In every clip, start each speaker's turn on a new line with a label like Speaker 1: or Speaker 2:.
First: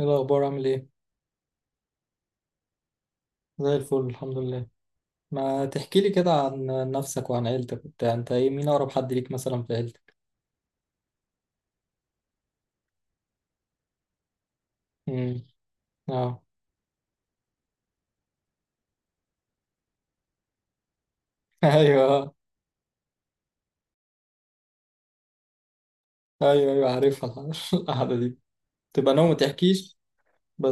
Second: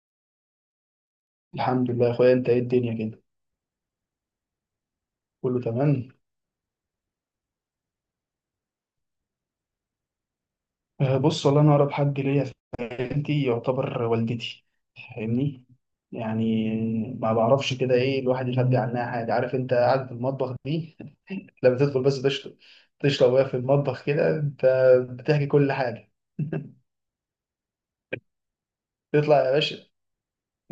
Speaker 1: ايه الاخبار؟ عامل ايه؟
Speaker 2: الحمد لله يا اخويا، انت ايه الدنيا كده؟
Speaker 1: زي الفل الحمد لله.
Speaker 2: كله
Speaker 1: ما تحكي لي
Speaker 2: تمام.
Speaker 1: كده عن نفسك وعن عيلتك وبتاع، انت ايه مين اقرب حد ليك مثلا في عيلتك؟
Speaker 2: بص والله انا اقرب حد ليا في حياتي يعتبر والدتي.
Speaker 1: امم
Speaker 2: فاهمني؟
Speaker 1: اه
Speaker 2: يعني ما بعرفش كده ايه الواحد يخبي عنها حاجه. عارف انت قاعد في المطبخ دي لما تدخل بس
Speaker 1: ايوه
Speaker 2: تشرب، تشرب وهي في المطبخ كده انت بتحكي كل حاجه
Speaker 1: ايوه ايوه عارفها القعده دي تبقى نوم ما
Speaker 2: تطلع يا باشا.
Speaker 1: تحكيش.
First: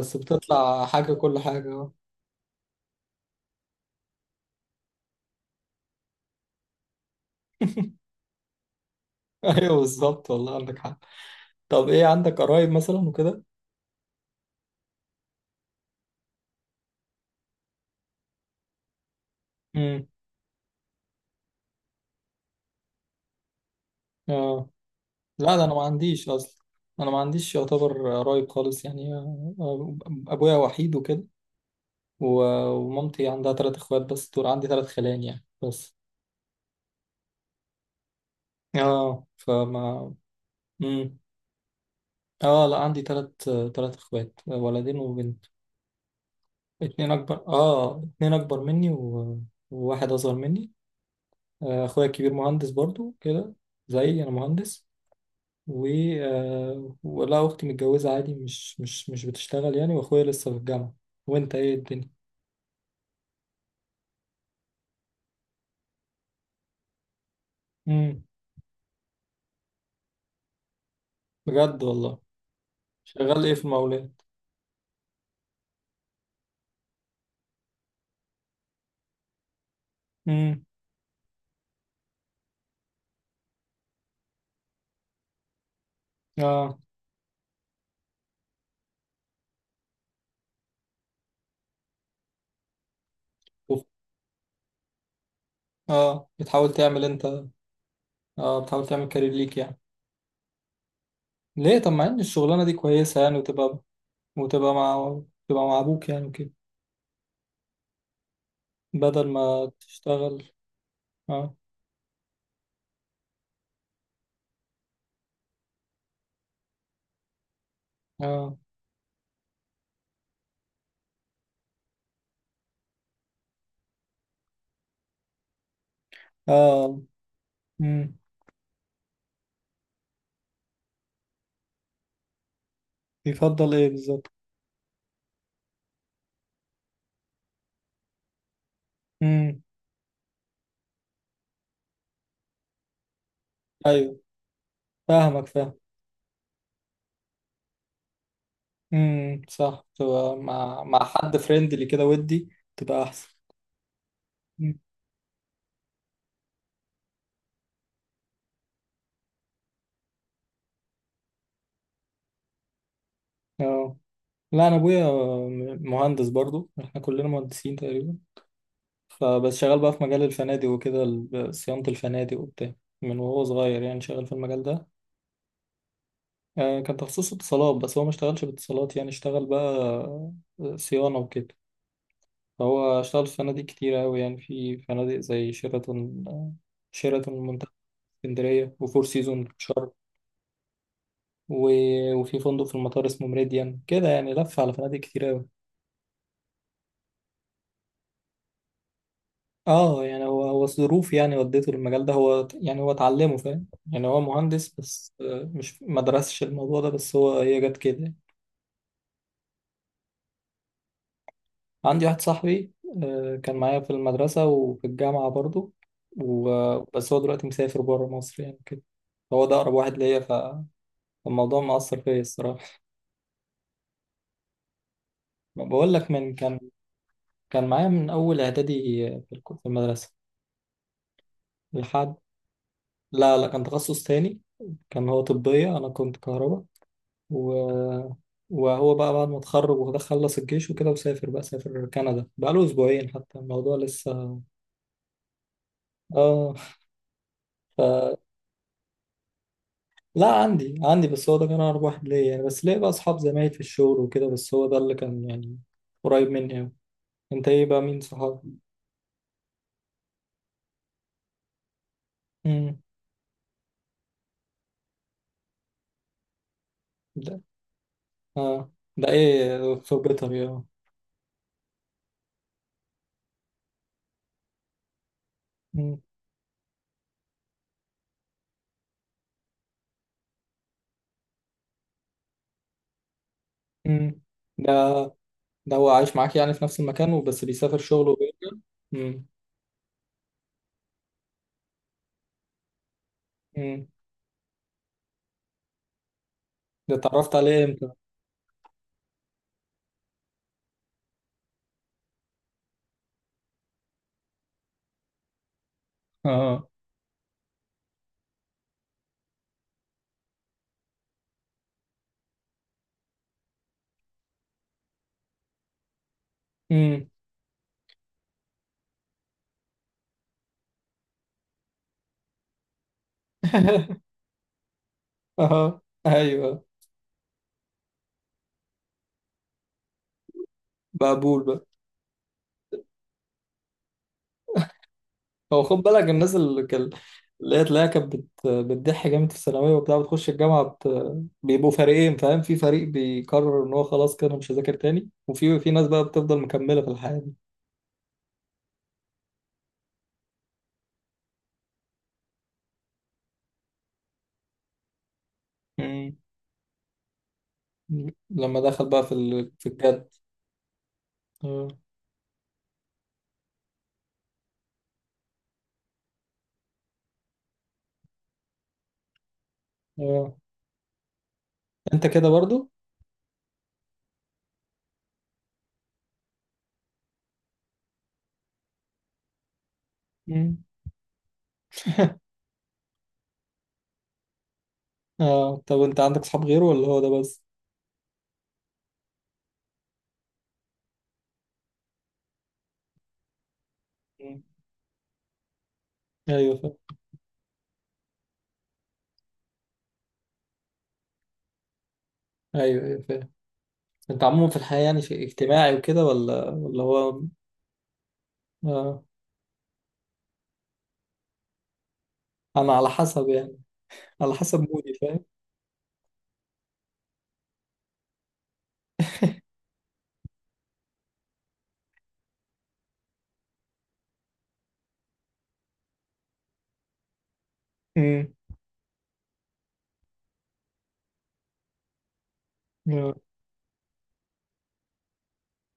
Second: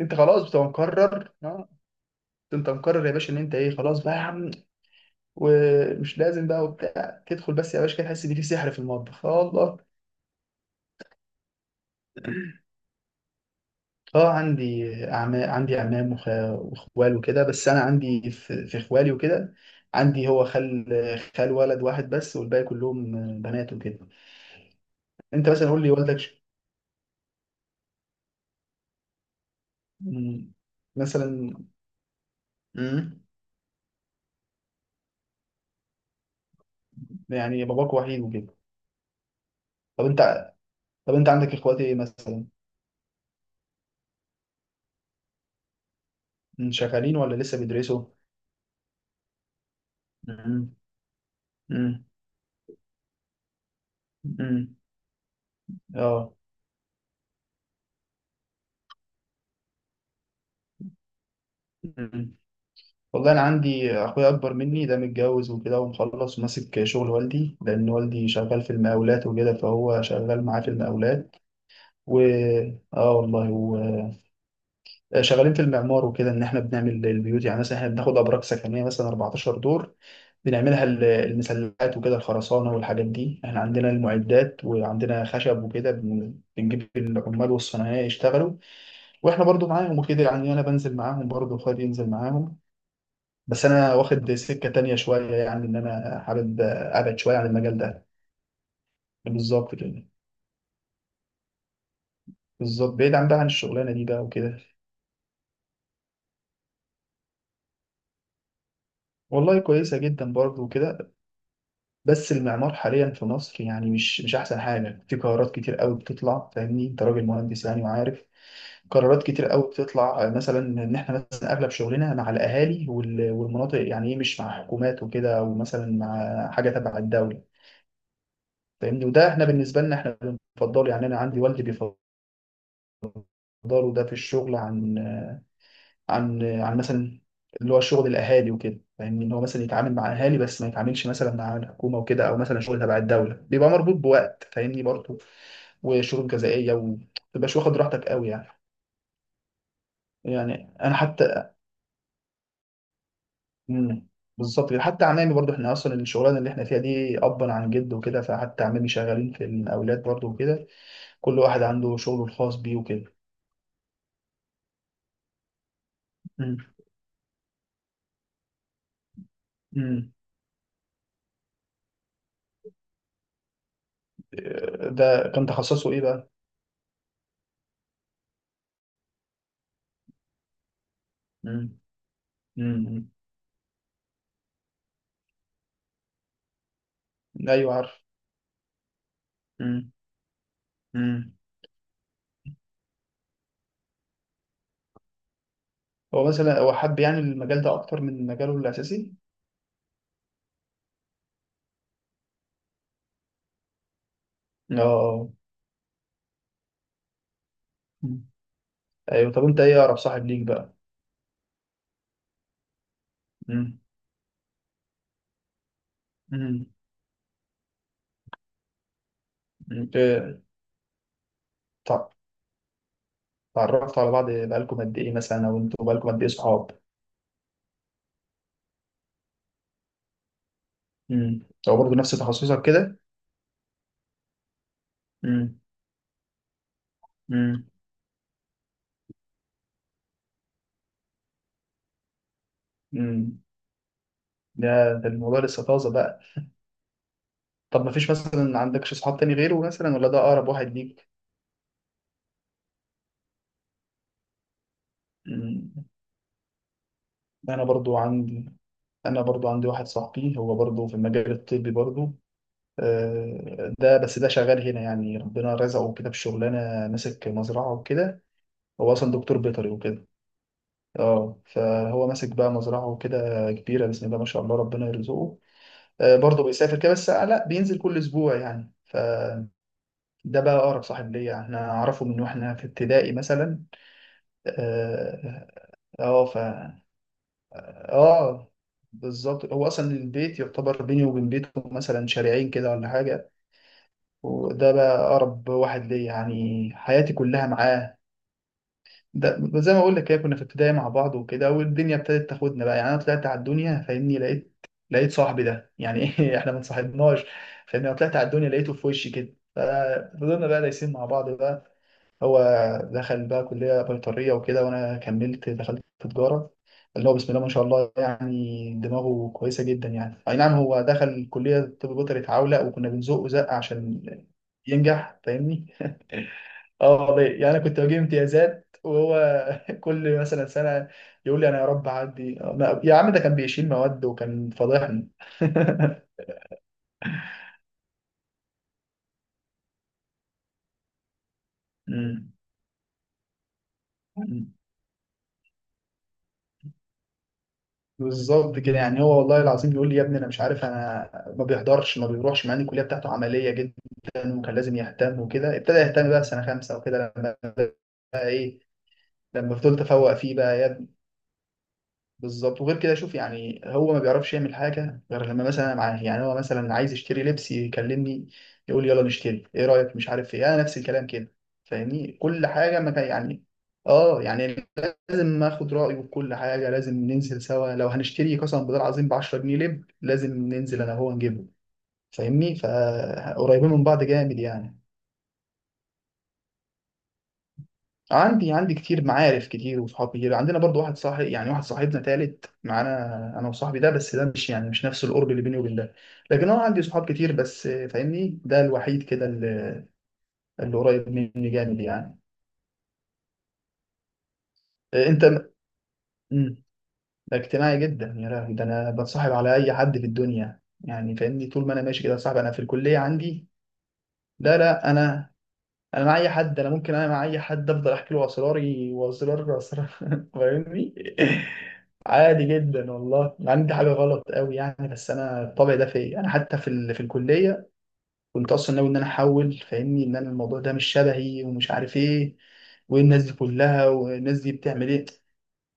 Speaker 2: انت خلاص بتبقى
Speaker 1: بتطلع حاجه،
Speaker 2: مقرر.
Speaker 1: كل
Speaker 2: اه،
Speaker 1: حاجه اه.
Speaker 2: انت مقرر يا باشا ان انت ايه خلاص بقى يا عم. ومش لازم بقى وبتاع، تدخل بس يا باشا كده تحس ان في سحر في المطبخ.
Speaker 1: ايوه
Speaker 2: الله.
Speaker 1: بالظبط، والله عندك حق. طب ايه، عندك قرايب مثلا وكده؟
Speaker 2: اه عندي أعمام، عندي أعمام وإخوال وكده. بس أنا عندي في إخوالي وكده.
Speaker 1: امم
Speaker 2: عندي هو خال. خال ولد واحد بس والباقي كلهم بنات وكده.
Speaker 1: اه،
Speaker 2: أنت
Speaker 1: لا ده
Speaker 2: مثلا
Speaker 1: انا ما
Speaker 2: قول لي والدك
Speaker 1: عنديش اصلا، انا ما عنديش يعتبر قرايب خالص يعني. آه، آه،
Speaker 2: مم،
Speaker 1: ابويا وحيد وكده،
Speaker 2: مثلا، مم،
Speaker 1: ومامتي عندها تلات اخوات بس، دول عندي تلات خلان يعني بس.
Speaker 2: يعني باباك وحيد وكده.
Speaker 1: اه
Speaker 2: طب
Speaker 1: فما.
Speaker 2: أنت، طب
Speaker 1: مم.
Speaker 2: أنت عندك إخوات إيه مثلا؟
Speaker 1: اه لا، عندي تلات، تلات اخوات، ولدين وبنت.
Speaker 2: مم،
Speaker 1: اتنين
Speaker 2: شغالين
Speaker 1: اكبر،
Speaker 2: ولا لسه
Speaker 1: اه
Speaker 2: بيدرسوا؟
Speaker 1: اتنين اكبر مني وواحد اصغر مني.
Speaker 2: مم.
Speaker 1: آه،
Speaker 2: مم.
Speaker 1: اخويا الكبير مهندس برضو كده، زيي انا
Speaker 2: مم.
Speaker 1: مهندس. و
Speaker 2: اه
Speaker 1: آه، ولا اختي متجوزة عادي، مش بتشتغل يعني، واخويا لسه في الجامعة. وانت ايه الدنيا؟
Speaker 2: والله انا عندي اخويا اكبر مني ده متجوز وكده، ومخلص وماسك شغل والدي، لان
Speaker 1: امم
Speaker 2: والدي شغال في المقاولات وكده، فهو شغال معاه في المقاولات.
Speaker 1: بجد والله.
Speaker 2: و... اه
Speaker 1: شغال
Speaker 2: والله
Speaker 1: ايه في
Speaker 2: و...
Speaker 1: المقاولات؟
Speaker 2: شغالين في المعمار وكده، ان احنا بنعمل البيوت. يعني مثلا احنا بناخد ابراج سكنيه مثلا 14 دور،
Speaker 1: امم
Speaker 2: بنعملها المسلات وكده، الخرسانه والحاجات دي. احنا عندنا المعدات وعندنا خشب وكده.
Speaker 1: اه.
Speaker 2: بنجيب العمال والصنايعيه يشتغلوا. واحنا برضو معاهم وكده يعني، انا بنزل معاهم، برضو اخويا ينزل معاهم. بس
Speaker 1: أوف.
Speaker 2: انا واخد سكه تانية شويه، يعني ان انا
Speaker 1: اه
Speaker 2: حابب
Speaker 1: بتحاول تعمل
Speaker 2: ابعد شويه
Speaker 1: انت،
Speaker 2: عن المجال ده.
Speaker 1: اه بتحاول تعمل كارير ليك
Speaker 2: بالظبط
Speaker 1: يعني؟
Speaker 2: كده.
Speaker 1: ليه؟ طب مع ان الشغلانه دي
Speaker 2: بالظبط، بعيد
Speaker 1: كويسه
Speaker 2: عن
Speaker 1: يعني،
Speaker 2: بقى عن
Speaker 1: وتبقى،
Speaker 2: الشغلانه دي بقى وكده.
Speaker 1: وتبقى مع، تبقى مع ابوك يعني وكده، بدل
Speaker 2: والله
Speaker 1: ما
Speaker 2: كويسه جدا
Speaker 1: تشتغل.
Speaker 2: برضه وكده.
Speaker 1: اه.
Speaker 2: بس المعمار حاليا في مصر يعني مش احسن حاجه. في قرارات كتير قوي بتطلع، فاهمني انت راجل مهندس يعني وعارف.
Speaker 1: اه.
Speaker 2: قرارات كتير قوي بتطلع، مثلا ان احنا مثلا اغلب شغلنا مع الاهالي والمناطق، يعني ايه مش مع حكومات وكده، او مثلا مع حاجه تبع
Speaker 1: اه.
Speaker 2: الدوله.
Speaker 1: امم.
Speaker 2: فاهمني، وده احنا بالنسبه لنا احنا بنفضله. يعني انا عندي والدي بيفضل
Speaker 1: يفضل ايه
Speaker 2: إقداره ده في
Speaker 1: بالظبط؟
Speaker 2: الشغل، عن عن مثلا اللي هو شغل الأهالي وكده. فاهمني، إن هو
Speaker 1: امم.
Speaker 2: مثلا يتعامل مع أهالي بس ما يتعاملش مثلا مع الحكومة وكده، أو مثلا شغل تبع الدولة بيبقى مربوط
Speaker 1: ايوه،
Speaker 2: بوقت، فاهمني برضه،
Speaker 1: فاهم.
Speaker 2: وشروط جزائية، وما تبقاش واخد راحتك قوي يعني.
Speaker 1: صح، تبقى
Speaker 2: يعني
Speaker 1: مع،
Speaker 2: أنا
Speaker 1: مع حد
Speaker 2: حتى
Speaker 1: فريندلي كده، ودي تبقى احسن.
Speaker 2: مم. بالظبط
Speaker 1: مم.
Speaker 2: كده. حتى عمامي برضه، احنا اصلا الشغلانه اللي احنا فيها دي ابا عن جد وكده. فحتى عمامي شغالين في المقاولات برضه وكده. كل واحد عنده شغله الخاص بيه وكده.
Speaker 1: اه لا انا ابويا مهندس
Speaker 2: مم.
Speaker 1: برضو، احنا كلنا مهندسين تقريبا. فبس شغال بقى في
Speaker 2: مم.
Speaker 1: مجال الفنادق وكده، صيانة الفنادق وبتاع. من وهو صغير يعني شغال في المجال ده.
Speaker 2: ده كان تخصصه ايه بقى؟
Speaker 1: آه، كان تخصص اتصالات بس هو ما اشتغلش باتصالات، يعني اشتغل بقى آه، صيانة وكده.
Speaker 2: مم.
Speaker 1: فهو
Speaker 2: امم.
Speaker 1: اشتغل في فنادق كتير أوي، يعني في فنادق زي شيراتون آه، شيراتون منتخب
Speaker 2: ايوه عارف.
Speaker 1: اسكندرية، وفور سيزون شرم،
Speaker 2: امم. امم.
Speaker 1: وفي فندق في المطار اسمه ميريديان كده، يعني لف على فنادق كتير أوي.
Speaker 2: هو مثلا هو حب يعني المجال ده اكتر من مجاله الاساسي؟
Speaker 1: اه يعني، هو الظروف يعني ودته للمجال ده، هو يعني هو اتعلمه فاهم. يعني هو مهندس
Speaker 2: اه،
Speaker 1: بس
Speaker 2: آه.
Speaker 1: آه، مش ما درسش الموضوع ده، بس هو هي جت كده.
Speaker 2: مم. ايوه. طب انت ايه اقرب صاحب ليك بقى؟
Speaker 1: عندي واحد صاحبي آه، كان
Speaker 2: امم.
Speaker 1: معايا في المدرسة وفي الجامعة برضو،
Speaker 2: امم.
Speaker 1: بس هو دلوقتي مسافر بره مصر يعني كده. هو ده أقرب
Speaker 2: انت
Speaker 1: واحد ليا، فالموضوع مأثر
Speaker 2: تع-
Speaker 1: فيا الصراحة.
Speaker 2: اتعرفتوا على بعض بقالكم قد ايه مثلا، او انتوا
Speaker 1: بقول
Speaker 2: بقالكم
Speaker 1: لك،
Speaker 2: قد ايه
Speaker 1: من كان،
Speaker 2: صحاب؟
Speaker 1: كان معايا من أول إعدادي، في في المدرسة.
Speaker 2: امم. هو برضه نفس
Speaker 1: لحد،
Speaker 2: تخصصك كده؟
Speaker 1: لا لا، كان تخصص تاني. كان هو
Speaker 2: امم.
Speaker 1: طبية، أنا كنت كهرباء و...
Speaker 2: امم.
Speaker 1: وهو بقى بعد ما اتخرج وده خلص الجيش وكده، وسافر بقى، سافر كندا، بقاله أسبوعين حتى
Speaker 2: امم.
Speaker 1: الموضوع لسه.
Speaker 2: ده، ده الموضوع لسه طازه بقى.
Speaker 1: آه
Speaker 2: طب ما فيش مثلا عندكش صحاب تاني غيره مثلا، ولا ده
Speaker 1: لا،
Speaker 2: اقرب واحد
Speaker 1: عندي
Speaker 2: ليك؟
Speaker 1: بس هو ده كان أقرب واحد ليا يعني، بس ليه بقى أصحاب زمايل في الشغل وكده، بس هو ده اللي كان يعني
Speaker 2: امم.
Speaker 1: قريب مني أوي. أنت
Speaker 2: انا
Speaker 1: إيه بقى،
Speaker 2: برضو
Speaker 1: مين صحابك؟
Speaker 2: عندي انا برضو عندي واحد صاحبي، هو برضو في المجال الطبي برضو.
Speaker 1: امم.
Speaker 2: ده بس ده شغال هنا، يعني ربنا رزقه كده بشغلانه، ماسك
Speaker 1: ده
Speaker 2: مزرعه وكده.
Speaker 1: آه.
Speaker 2: هو
Speaker 1: ده
Speaker 2: اصلا دكتور
Speaker 1: إيه،
Speaker 2: بيطري
Speaker 1: دكتور
Speaker 2: وكده.
Speaker 1: بيطري؟ آه.
Speaker 2: اه فهو ماسك بقى مزرعه وكده كبيره، بسم الله ما شاء الله ربنا يرزقه.
Speaker 1: امم.
Speaker 2: برضو بيسافر كده، بس لا بينزل كل اسبوع يعني. فده بقى اقرب صاحب ليا، احنا اعرفه من واحنا في ابتدائي مثلا.
Speaker 1: امم. ده،
Speaker 2: اه،
Speaker 1: ده هو عايش
Speaker 2: آه،
Speaker 1: معاك
Speaker 2: ف
Speaker 1: يعني في نفس المكان، وبس بيسافر شغله
Speaker 2: اه
Speaker 1: وبيرجع؟ امم.
Speaker 2: بالظبط. هو اصلا البيت يعتبر بيني وبين بيته مثلا شارعين كده ولا حاجه.
Speaker 1: امم.
Speaker 2: وده بقى أقرب واحد ليا، يعني
Speaker 1: ده
Speaker 2: حياتي
Speaker 1: اتعرفت
Speaker 2: كلها
Speaker 1: عليه إمتى؟
Speaker 2: معاه. ده زي ما أقول لك كده، كنا في ابتدائي مع بعض وكده، والدنيا ابتدت تاخدنا بقى. يعني أنا طلعت على الدنيا فاهمني، لقيت صاحبي ده. يعني إيه، إحنا ما
Speaker 1: آه.
Speaker 2: اتصاحبناش. فاهمني، أنا طلعت على الدنيا لقيته في وشي كده، ففضلنا بقى دايسين مع بعض بقى. هو دخل بقى كلية بيطرية وكده، وأنا كملت دخلت في تجارة.
Speaker 1: امم.
Speaker 2: اللي هو بسم الله ما شاء الله، يعني دماغه كويسة جدا. يعني أي نعم، هو دخل كلية طب بيطري اتعولق، وكنا بنزقه زق عشان ينجح فاهمني.
Speaker 1: آه. أيوه.
Speaker 2: اه والله، يعني أنا كنت بجيب امتيازات، وهو كل مثلا سنة يقول لي أنا يا
Speaker 1: مقبول.
Speaker 2: رب أعدي. يا عم ده كان بيشيل مواد وكان فضحني
Speaker 1: هو خد بالك، الناس اللي كان، اللي هي تلاقيها كانت بتضح جامد في الثانويه وبتاع، بتخش الجامعه بيبقوا فريقين فاهم، في فريق بيقرر ان هو خلاص كده أنا مش
Speaker 2: مم.
Speaker 1: هذاكر تاني، وفي ناس بقى بتفضل مكمله في الحياه دي.
Speaker 2: بالظبط كده. يعني هو والله العظيم بيقول لي يا ابني انا مش عارف انا، ما بيحضرش، ما بيروحش، مع ان الكليه بتاعته عمليه جدا وكان لازم يهتم وكده. ابتدى يهتم
Speaker 1: مم.
Speaker 2: بقى في سنه خمسه وكده لما بقى
Speaker 1: لما
Speaker 2: ايه،
Speaker 1: دخل بقى في ال...
Speaker 2: لما
Speaker 1: في
Speaker 2: فضلت
Speaker 1: الجد.
Speaker 2: افوق فيه بقى.
Speaker 1: اه.
Speaker 2: بالظبط. وغير كده شوف، يعني هو ما بيعرفش يعمل حاجه غير لما مثلا أنا معاه. يعني هو مثلا عايز يشتري لبس، يكلمني يقول لي يلا نشتري، ايه رايك، مش
Speaker 1: اه.
Speaker 2: عارف ايه. انا نفس الكلام كده
Speaker 1: انت
Speaker 2: فاهمني،
Speaker 1: كده
Speaker 2: كل
Speaker 1: برضو.
Speaker 2: حاجه، ما كان يعني، اه يعني لازم اخد رايه في كل حاجه، لازم ننزل سوا. لو هنشتري قسما بالله العظيم ب 10 جنيه لب، لازم
Speaker 1: مم.
Speaker 2: ننزل انا وهو نجيبه فاهمني. فقريبين من بعض جامد يعني.
Speaker 1: اه طب انت عندك صحاب غيره، ولا هو ده بس؟
Speaker 2: عندي، عندي كتير، معارف كتير وصحاب كتير. عندنا برضو واحد صاحب يعني، واحد صاحبنا تالت معانا انا وصاحبي ده، بس ده
Speaker 1: مم.
Speaker 2: مش يعني مش نفس القرب اللي بيني وبين ده. لكن
Speaker 1: ايوه
Speaker 2: انا
Speaker 1: فاهم.
Speaker 2: عندي صحاب كتير، بس فاهمني ده الوحيد كده اللي قريب مني جامد يعني.
Speaker 1: ايوه ايوه فاهم. انت عموما في الحياه يعني
Speaker 2: آه،
Speaker 1: شيء
Speaker 2: انت م-
Speaker 1: اجتماعي وكده، ولا
Speaker 2: مم،
Speaker 1: ولا هو،
Speaker 2: ده اجتماعي جدا يا لهوي. ده انا
Speaker 1: آه.
Speaker 2: بتصاحب على اي حد في الدنيا يعني فاهمني، طول ما انا ماشي كده صاحب، انا في
Speaker 1: انا على
Speaker 2: الكلية
Speaker 1: حسب
Speaker 2: عندي.
Speaker 1: يعني، على
Speaker 2: لا
Speaker 1: حسب
Speaker 2: لا،
Speaker 1: مودي فاهم.
Speaker 2: انا، انا مع اي حد، انا ممكن انا مع اي حد افضل احكي له اسراري، واسرار اسرار فاهمني، عادي جدا والله، ما عندي حاجه غلط قوي يعني. بس انا الطبع ده فيا، انا حتى في في الكليه
Speaker 1: مم.
Speaker 2: كنت اصلا ناوي ان انا احول فاهمني، ان انا الموضوع ده مش شبهي، ومش عارف ايه، وايه
Speaker 1: آه.
Speaker 2: الناس دي كلها، والناس دي بتعمل ايه.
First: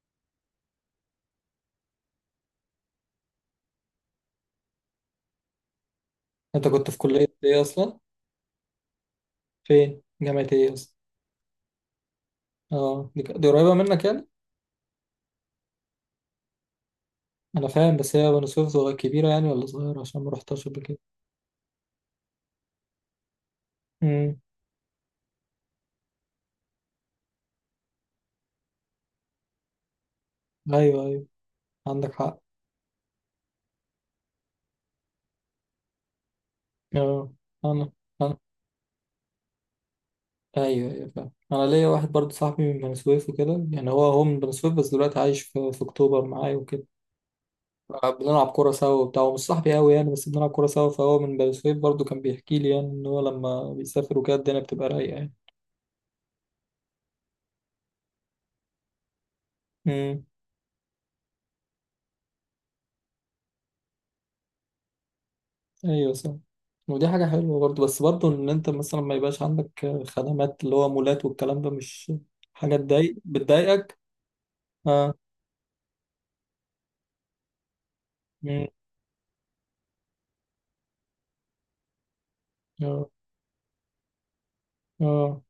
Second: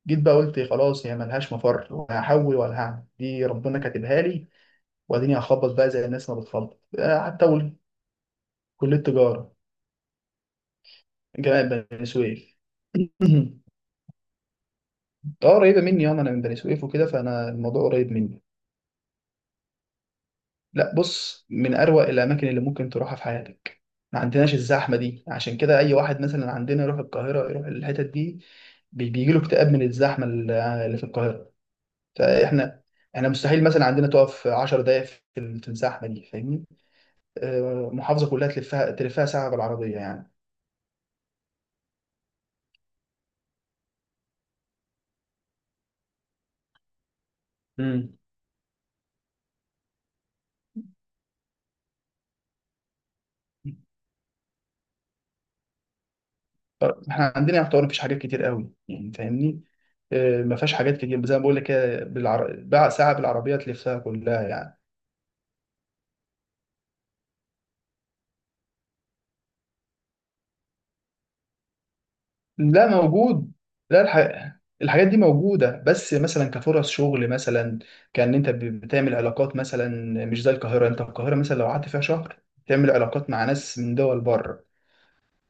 Speaker 2: جيت بقى قلت خلاص، هي ملهاش مفر، لا هحول ولا هعمل، دي ربنا كاتبها لي، واديني هخبط بقى زي الناس ما
Speaker 1: انت
Speaker 2: بتخبط.
Speaker 1: كنت في كلية
Speaker 2: حتى
Speaker 1: ايه
Speaker 2: أقول،
Speaker 1: اصلا؟
Speaker 2: كليه تجاره،
Speaker 1: فين؟ جامعة ايه اصلا؟
Speaker 2: جامعه بني سويف.
Speaker 1: اه دي قريبة منك يعني؟
Speaker 2: اه قريبه مني، انا، انا من بني سويف وكده، فانا
Speaker 1: انا
Speaker 2: الموضوع
Speaker 1: فاهم
Speaker 2: قريب
Speaker 1: بس هي
Speaker 2: مني.
Speaker 1: بني سويف صغيرة كبيرة يعني، ولا صغيرة؟ عشان ما رحتهاش قبل
Speaker 2: لا
Speaker 1: كده.
Speaker 2: بص، من اروق الاماكن اللي ممكن تروحها في حياتك. ما
Speaker 1: امم.
Speaker 2: عندناش الزحمه دي، عشان كده اي واحد مثلا عندنا يروح القاهره، يروح الحتت دي، بيجي له اكتئاب من الزحمه اللي في
Speaker 1: ايوه ايوه
Speaker 2: القاهره.
Speaker 1: عندك حق.
Speaker 2: فاحنا، احنا مستحيل مثلا عندنا تقف 10 دقائق في الزحمه دي فاهمني.
Speaker 1: اه. انا
Speaker 2: محافظه
Speaker 1: انا
Speaker 2: كلها تلفها تلفها ساعه بالعربيه يعني.
Speaker 1: ايوه ايوه فاهم، انا ليا واحد برضه صاحبي من بني سويف وكده، يعني هو من بني سويف، بس دلوقتي عايش في اكتوبر معايا وكده. بنلعب كورة سوا وبتاع، هو مش صاحبي قوي يعني، بس بنلعب كورة
Speaker 2: امم.
Speaker 1: سوا، فهو من بني سويف برضه، كان بيحكي لي يعني ان هو لما بيسافر وكده الدنيا بتبقى رايقة يعني.
Speaker 2: احنا عندنا يعتبر مفيش حاجات كتير قوي يعني فاهمني.
Speaker 1: امم.
Speaker 2: ما فيهاش حاجات كتير زي ما بقول لك كده، بقى ساعه بالعربيه تلفها كلها يعني.
Speaker 1: ايوه صح. ودي حاجة حلوة برضو، بس برضو ان انت مثلا ما يبقاش عندك خدمات اللي هو مولات والكلام ده، مش حاجة
Speaker 2: لا
Speaker 1: تضايق،
Speaker 2: موجود.
Speaker 1: بتضايقك؟
Speaker 2: لا، الحاجات
Speaker 1: اه.
Speaker 2: دي موجوده. بس مثلا كفرص شغل مثلا، كان انت
Speaker 1: مم.
Speaker 2: بتعمل علاقات مثلا، مش زي القاهره. انت القاهره مثلا لو قعدت فيها شهر، تعمل
Speaker 1: اه.
Speaker 2: علاقات مع ناس من دول بره.
Speaker 1: اه.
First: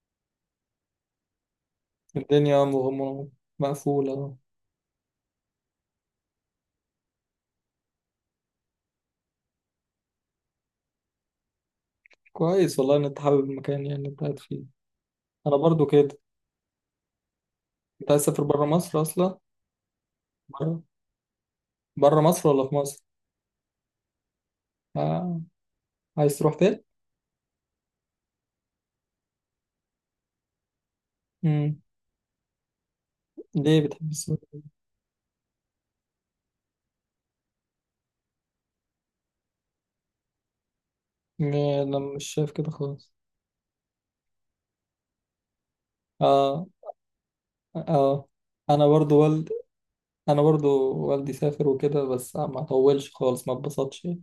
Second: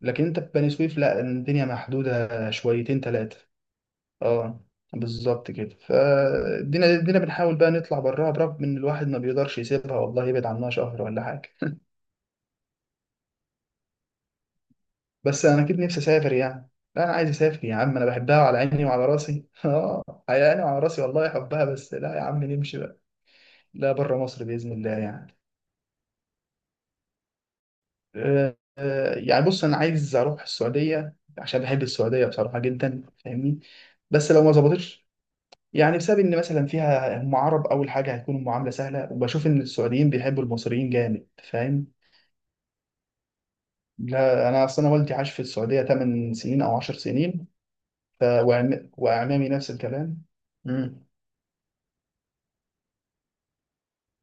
Speaker 2: لكن انت في بني سويف لا، الدنيا محدوده
Speaker 1: الدنيا
Speaker 2: شويتين
Speaker 1: مغمورة،
Speaker 2: ثلاثه.
Speaker 1: مقفولة آه.
Speaker 2: اه بالظبط كده. فادينا، ادينا بنحاول بقى نطلع براها، برغم ان الواحد ما بيقدرش يسيبها والله، يبعد عنها شهر ولا حاجه.
Speaker 1: كويس والله ان انت حابب المكان يعني اللي انت قاعد فيه.
Speaker 2: بس
Speaker 1: انا
Speaker 2: انا اكيد
Speaker 1: برضو
Speaker 2: نفسي
Speaker 1: كده.
Speaker 2: اسافر يعني. لا انا عايز اسافر يا عم، انا
Speaker 1: انت عايز
Speaker 2: بحبها
Speaker 1: تسافر
Speaker 2: على
Speaker 1: برا
Speaker 2: عيني
Speaker 1: مصر
Speaker 2: وعلى
Speaker 1: اصلا؟
Speaker 2: راسي اه على عيني وعلى
Speaker 1: برا،
Speaker 2: راسي والله احبها، بس لا يا
Speaker 1: برا
Speaker 2: عم،
Speaker 1: مصر ولا في
Speaker 2: نمشي بقى.
Speaker 1: مصر؟
Speaker 2: لا بره مصر باذن الله يعني.
Speaker 1: آه. عايز تروح فين؟
Speaker 2: يعني بص انا عايز اروح السعوديه عشان
Speaker 1: مم.
Speaker 2: بحب السعوديه بصراحه جدا فاهمني.
Speaker 1: ليه بتحب
Speaker 2: بس
Speaker 1: السفر؟
Speaker 2: لو ما ظبطتش، يعني بسبب ان مثلا فيها هم عرب اول حاجه، هيكون المعامله سهله، وبشوف ان السعوديين بيحبوا المصريين جامد،
Speaker 1: م-
Speaker 2: فاهم.
Speaker 1: انا مش شايف كده خالص.
Speaker 2: لا انا اصل انا والدي عاش في السعوديه 8 سنين
Speaker 1: اه.
Speaker 2: او 10 سنين،
Speaker 1: اه. انا برضو،
Speaker 2: واعمامي نفس الكلام.
Speaker 1: انا برضو
Speaker 2: مم.
Speaker 1: والدي سافر وكده بس ما طولش خالص، ما اتبسطش يعني.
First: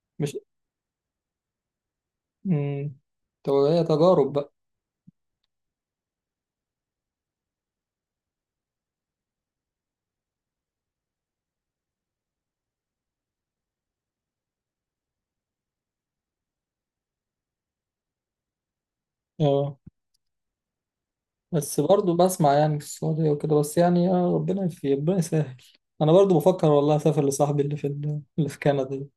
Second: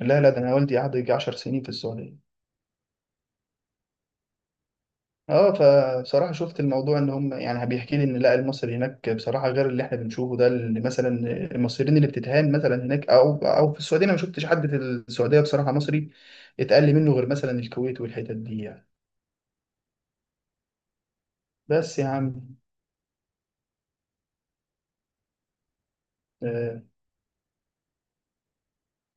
Speaker 2: لا لا،
Speaker 1: مش،
Speaker 2: ده انا والدي قعد يجي 10 سنين في السعوديه.
Speaker 1: امم، هي تجارب بقى.
Speaker 2: اه، فبصراحه شفت الموضوع ان هم، يعني بيحكي لي ان لا المصري هناك بصراحه غير اللي احنا بنشوفه ده، اللي مثلا المصريين اللي بتتهان مثلا هناك، او في السعوديه، انا ما شفتش حد في السعوديه بصراحه مصري اتقل منه، غير مثلا الكويت والحتت دي يعني.
Speaker 1: اه بس
Speaker 2: بس يا
Speaker 1: برضو
Speaker 2: عم.
Speaker 1: بسمع يعني في السعودية وكده، بس يعني يا ربنا يفي، ربنا يسهل. انا برضو بفكر
Speaker 2: آه.
Speaker 1: والله اسافر لصاحبي اللي في اللي في كندا دي.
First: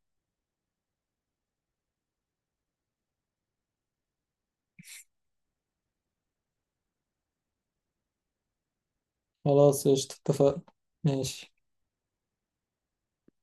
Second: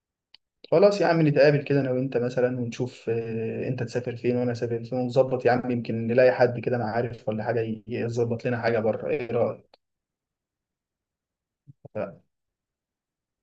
Speaker 2: خلاص يا عم نتقابل كده انا وانت مثلا ونشوف، آه انت تسافر فين وانا اسافر فين ونظبط، يا عم يمكن نلاقي حد كده انا عارف ولا حاجه، يظبط لنا حاجه بره. ايه رايك؟
Speaker 1: خلاص قشطة، اتفقنا. ماشي.